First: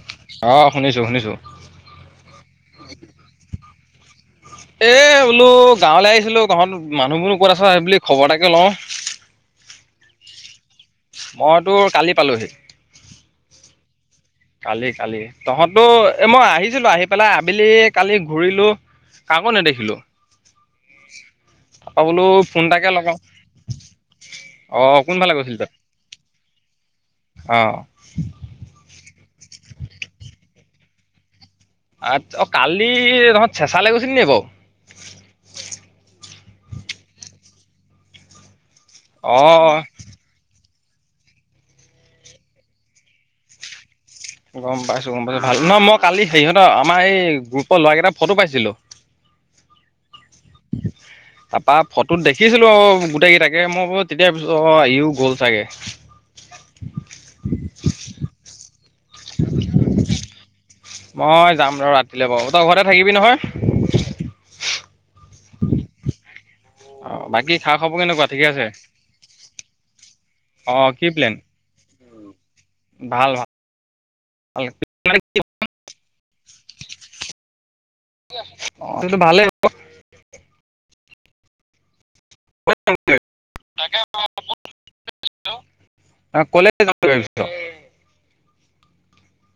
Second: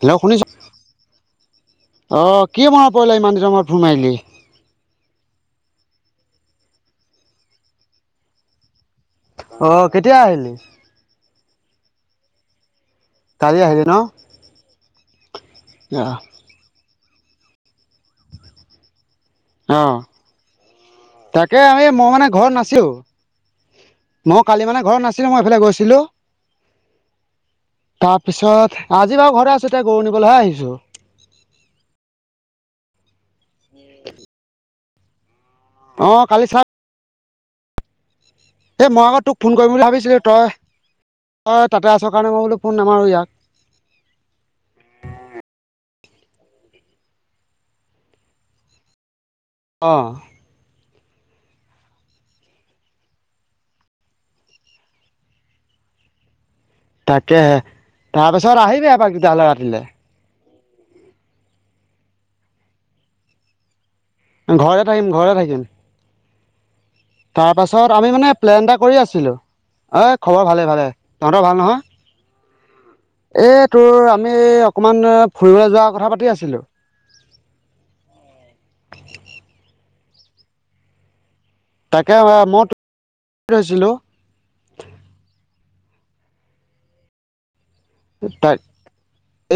Hello! শুনিছ, অ শুনিছো শুনিছো অ', কি মনত পৰিলে? ইমান দিনৰ মূৰত ফোন মাৰিলি? এ বোলোঁ গাঁৱলে আহিছিলোঁ, তহঁত মানুহবোৰোনো ক'ত আছ সেই বুলি খবৰ এটাকে লওঁ। অ', কেতিয়া আহিলি? মই তোৰ কালি পালোহি। কালি আহিলি ন? কালি, কালি তহঁতো এ, মই আহিছিলোঁ আহি পেলাই আবেলি কালি ঘূৰিলোঁ। কাকো অ নেদেখিলোঁ। তাকে, আমি মই বোলো মানে ঘৰত ফোন এটাকে নাছিলোঁ। লগাও মই কালি অ মানে ঘৰত কোনফালে নাছিলোঁ। মই গৈছিলি এইফালে তই গৈছিলোঁ। অ'। তাৰপিছত, আজি বাৰু ঘৰতে আছোঁ, ত' গৰু নিবলৈহে আহিছোঁ। আতচা অ', কালি তহঁত চেঁচালে গৈছিলি নি বাৰু? অ', কালি সা এই মই আকৌ তোক অ ফোন কৰিম বুলি ভাবিছিলোঁ। তই, তই তাতে আছ কাৰণে মই বোলোঁ ফোন নামাৰো ইয়াক। গম পাইছোঁ, গম পাইছোঁ ভাল ন' মই কালি সেইহঁতৰ আমাৰ এই গ্ৰুপৰ ল'ৰা কেইটাৰ ফটো পাইছিলোঁ। [inaudible] অ'। উম। তাপা ফটোত দেখিছিলোঁ আৰু গোটেই কিটাকে মই ব তেতিয়া পিছ অ', ইয়ো গ'ল চাগে। তাকে, তাপাছত আহিবি এপাক তেতিয়াহ'লে ৰাতিলে। মই যাম ৰ, ৰাতিলে বাৰু তই ঘৰতে থাকিবি নহয়? ঘৰতে থাকিম, ঘৰতে থাকিম। অ বাকী খা তাৰপাছত, খবৰ আমি কেনেকুৱা মানে ঠিকে আছে প্লেন এটা কৰি আছিলোঁ। এই খবৰ ভালে, ভালে। তহঁতৰ ভাল নহয়? উম। এ তোৰ আমি, অকমান ফুৰিবলৈ যোৱা কথা পাতি আছিলোঁ। অ', সেইটো ভালেই [inaudible] তাকে অ মই [unintelligible] থৈছিলো। [unintelligible] [unintelligible] ঠাইত,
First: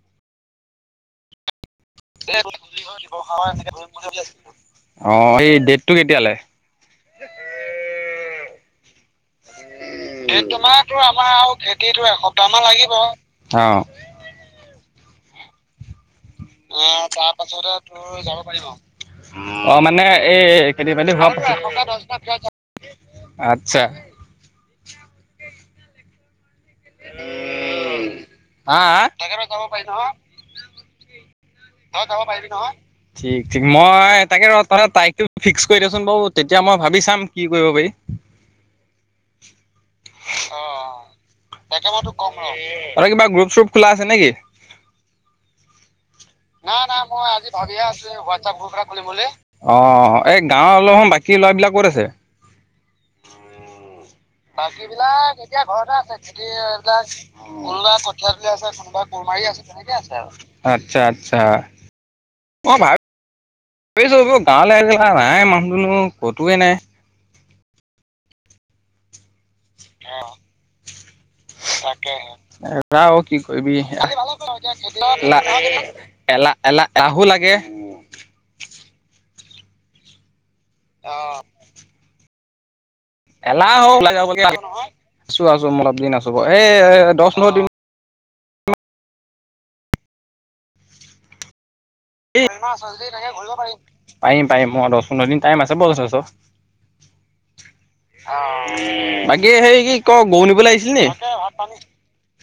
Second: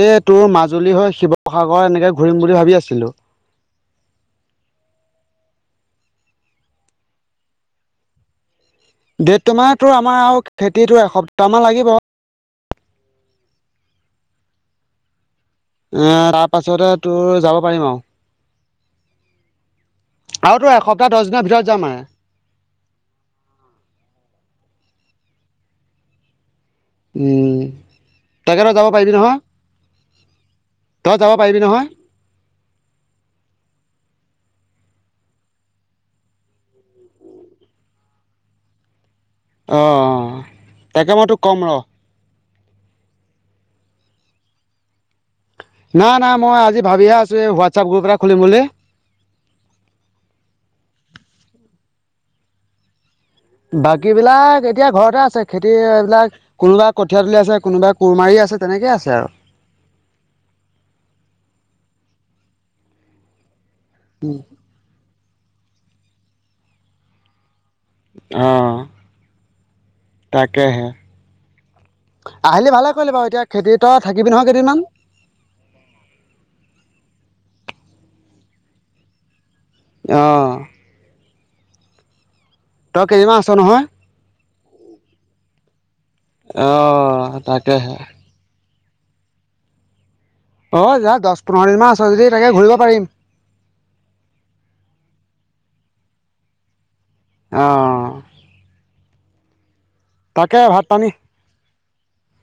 এই তোৰ মাজুলী হৈ শিৱসাগৰ এনেকে ঘূৰিম বুলি ভাবি আছিলো। [unintelligible] অ এই ডেটটো কেতিয়ালে? ডেটটো মানে তোৰ আমাৰ আৰু সেই খেতিটো তোমাৰো আমাৰ আৰু এসপ্তাহমান লাগিব খেতিটো এক সপ্তাহ সপ্তাহ মান লাগিব। অ। আ আহ তাৰ পাছতে তোৰ যাব পাৰিম আৰু। অ মানে এ আৰু তোৰ খেতি এসপ্তাহ মানে, দহ দিনৰ একসপ্তাহ ভিতৰত যাম দহ দিন ভিতৰত যাম আৰু। আতচ্ছা। মানে তাকে তই আ? যাব পাৰিবি আ? নহয় [unintelligible] যাব পাৰি নহয়। যাব পাৰিবি নহয় তই যাব পাৰিবি নহয়? ঠিক-ঠিক মই তাকে ৰ তৰা তাৰিখটো ফিক্স কৰি দিয়চোন বাৰু। তেতিয়া মই ভাবি চাম কি কৰিব পাৰি। [unintelligible] অ তাকে মই তোক কম ৰ। কম ৰ, আৰু কিবা গ্ৰুপ-চ্ৰুপ খোলা আছে নেকি? নাই নাই মই আজি ভাবিহে আছোঁ এই হোৱাটছআপ গ্ৰুপ এটা খুলিম বুলি। অ এই গাঁৱৰ অলপ বাকী ল'ৰাবিলাক ক'ত আছে? বাকী বিলাক বাকী এতিয়া ঘৰতে বিলাক আছে এতিয়া খেতি ঘৰতে আছে এইবিলাক খেতি কোনোবা এইবিলাক কঠীয়া তুলি আছে কোনোবা কোৰ কঠীয়া মাৰি তুলি আছে, তেনেকে কোনোবা কোৰ আৰু মাৰি আছে, তেনেকে আছে। আতচ্ছা, আতচ্ছা। অই ভাব, ভাবিছোঁ এই গাঁৱলৈ আহিলে [unintelligible] নাই মানুহ-দুনু ক'তোৱে নাই। অ তাকেহে। তাকে। আহিলি ভালে কৰিলি বাৰু [unintelligible] কি এতিয়া খেতি কৰিবি? [unintelligible] তই [unintelligible] থাকিবি নহয় কেইদিনমান এলা-এলাহ-এলাহ-এলাহু লাগে। অ। অ। তই কেইদিনমান আছ এলাহ নহয় ও [unintelligible] আছো আছো মই অলপ দিন আছো। এ অ দহ পোন্ধৰ দিন [inaudible] অ যা দহ পোন্ধৰ দিনমান আছে যদি তাকে ঘূৰিব পাৰিম। তাকে ঘূৰিব পাৰিম। পাৰিম পাৰিম, মই দহ-পোন্ধৰ দিন টাইম আছে [unintelligible] অ [unintelligible] বাকী সেই কি ত গৰু তাকে নিবলৈ ভাত আহিছিল পানী নেকি? [unintelligible]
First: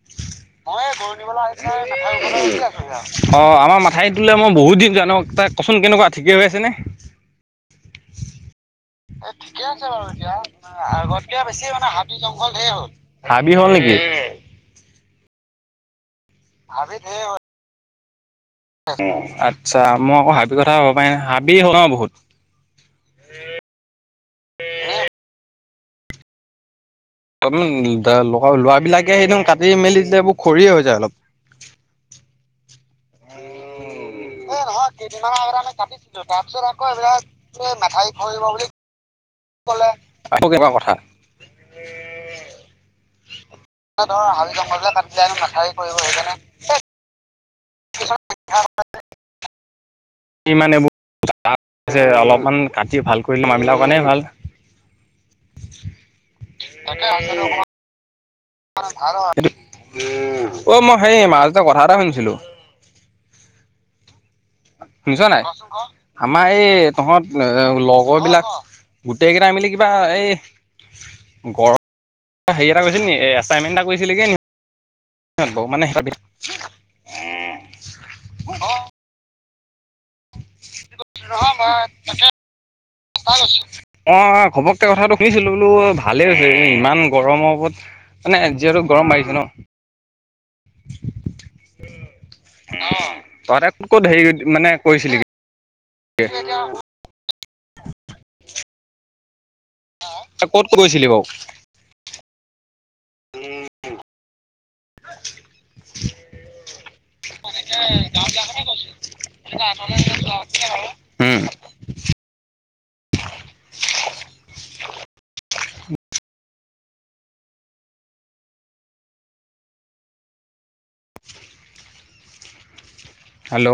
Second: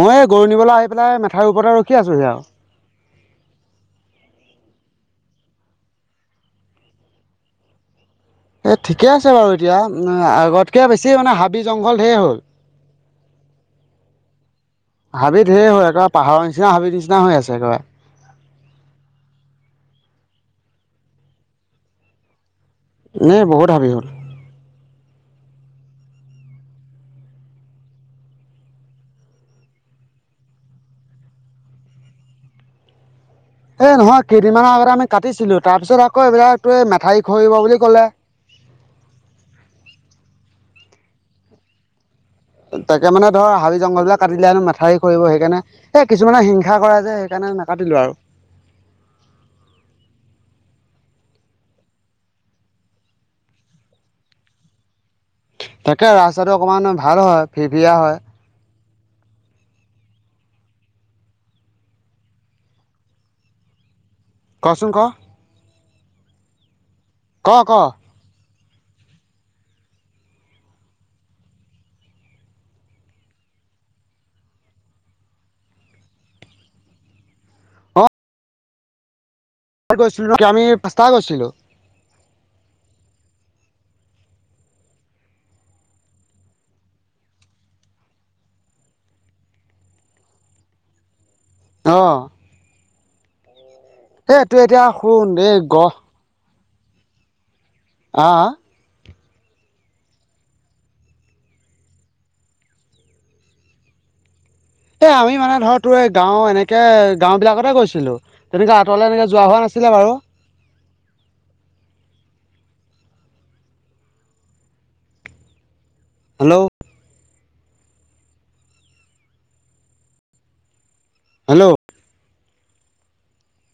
মই এই গৰুৰ নিবলৈ আহি পেলাই, মেঠাউৰীৰ ওপৰতে ৰখি আছোহি আৰু। অ আমাৰ মাথাউৰিইটোলে মই বহুত দিন যোৱা এ নাই তাক কচোন কেনেকুৱা ঠিকে হৈ আছে নে? এই ঠিকে আছে বাৰু এতিয়া, আগতকৈ বেছি মানে হাবি-জংঘল ধেৰ হ'ল। ধেৰ হ'ল। হাবি হ'ল নেকি? হাবি ঢেৰ হয়। একেবাৰে পাহাৰৰ নিচিনা হাবিৰ নিচিনা হৈ আছে একেবাৰে। আতচ্ছা মই আকৌ হাবি কথা ভবা নাই, হাবি হ'ল ন বহুত? উম, বহুত হাবি হ'ল। অলপ ল ল'ৰাবিলাকে সেইবোৰ কাটি মেলি দিলে খৰিয়ে হৈ যায় অলপ। এই নহয় কেইদিনমানৰ আগতে আমি কাটিছিলো তাৰপিছত আকৌ এইবিলাক ত এই মথাউৰি খহিব বুলি ক'লে। খহিব বুলি কলে। আকৌ কেইবাৰ কথা। তাকে মানে ধৰ হাবি-জংঘল বিলাক কাটিলেনো মাথাউৰি খহিব সেইকাৰণে এ কিছুমানে হিংসা কৰে যে [unintelligible] নাকাতিলো আৰু। [unintelligible] [unintelligible] অলমান কাটি ভাল কৰি মানু্হ বিলাক কাৰণে ভাল। তাকে ৰাস্তাটো অকমান ভাল হয়, ফিফিৰিয়া হয়। অ, মই সেই মাজতে কথা এটা শুনিছিলো। কচোন ক শুনিছ নাই? আমাৰ এই, তহঁত ক ক এ লগৰ বিলাক গোটেই কেইটাই মিলি কিবা এই হেই এটা কৰিছিল নি, এচাইনমেন্ট এটা কৰিছিলিগে নি? [unintelligible] গৈছিলো। [unintelligible] আমি পাঁচটা গৈছিলো। [unintelligible] তাকে [unintelligible] মই ঘপককে কথাটো শুনিছিলোঁ। বোলো ভালে হৈছে ইমান গৰম ওপত মানে যিহেতু গৰম বাঢ়িছে ন। অঁ অ, তহতে ক'ত হেৰি এই তোৰ মানে এতিয়া কৰিছিলি শুন গে? এই গহ [unintelligible] ক'ত ক--ছিলি বাও? [unintelligible] এ আমি মানে ধৰ তো, এই গাঁও, এনেকে গাঁও বিলাকতে গৈছিলো। তেনেকা আঁতৰলে এনেকে যোৱা হোৱা নাছি। উম। হেল্ল'! Hello hello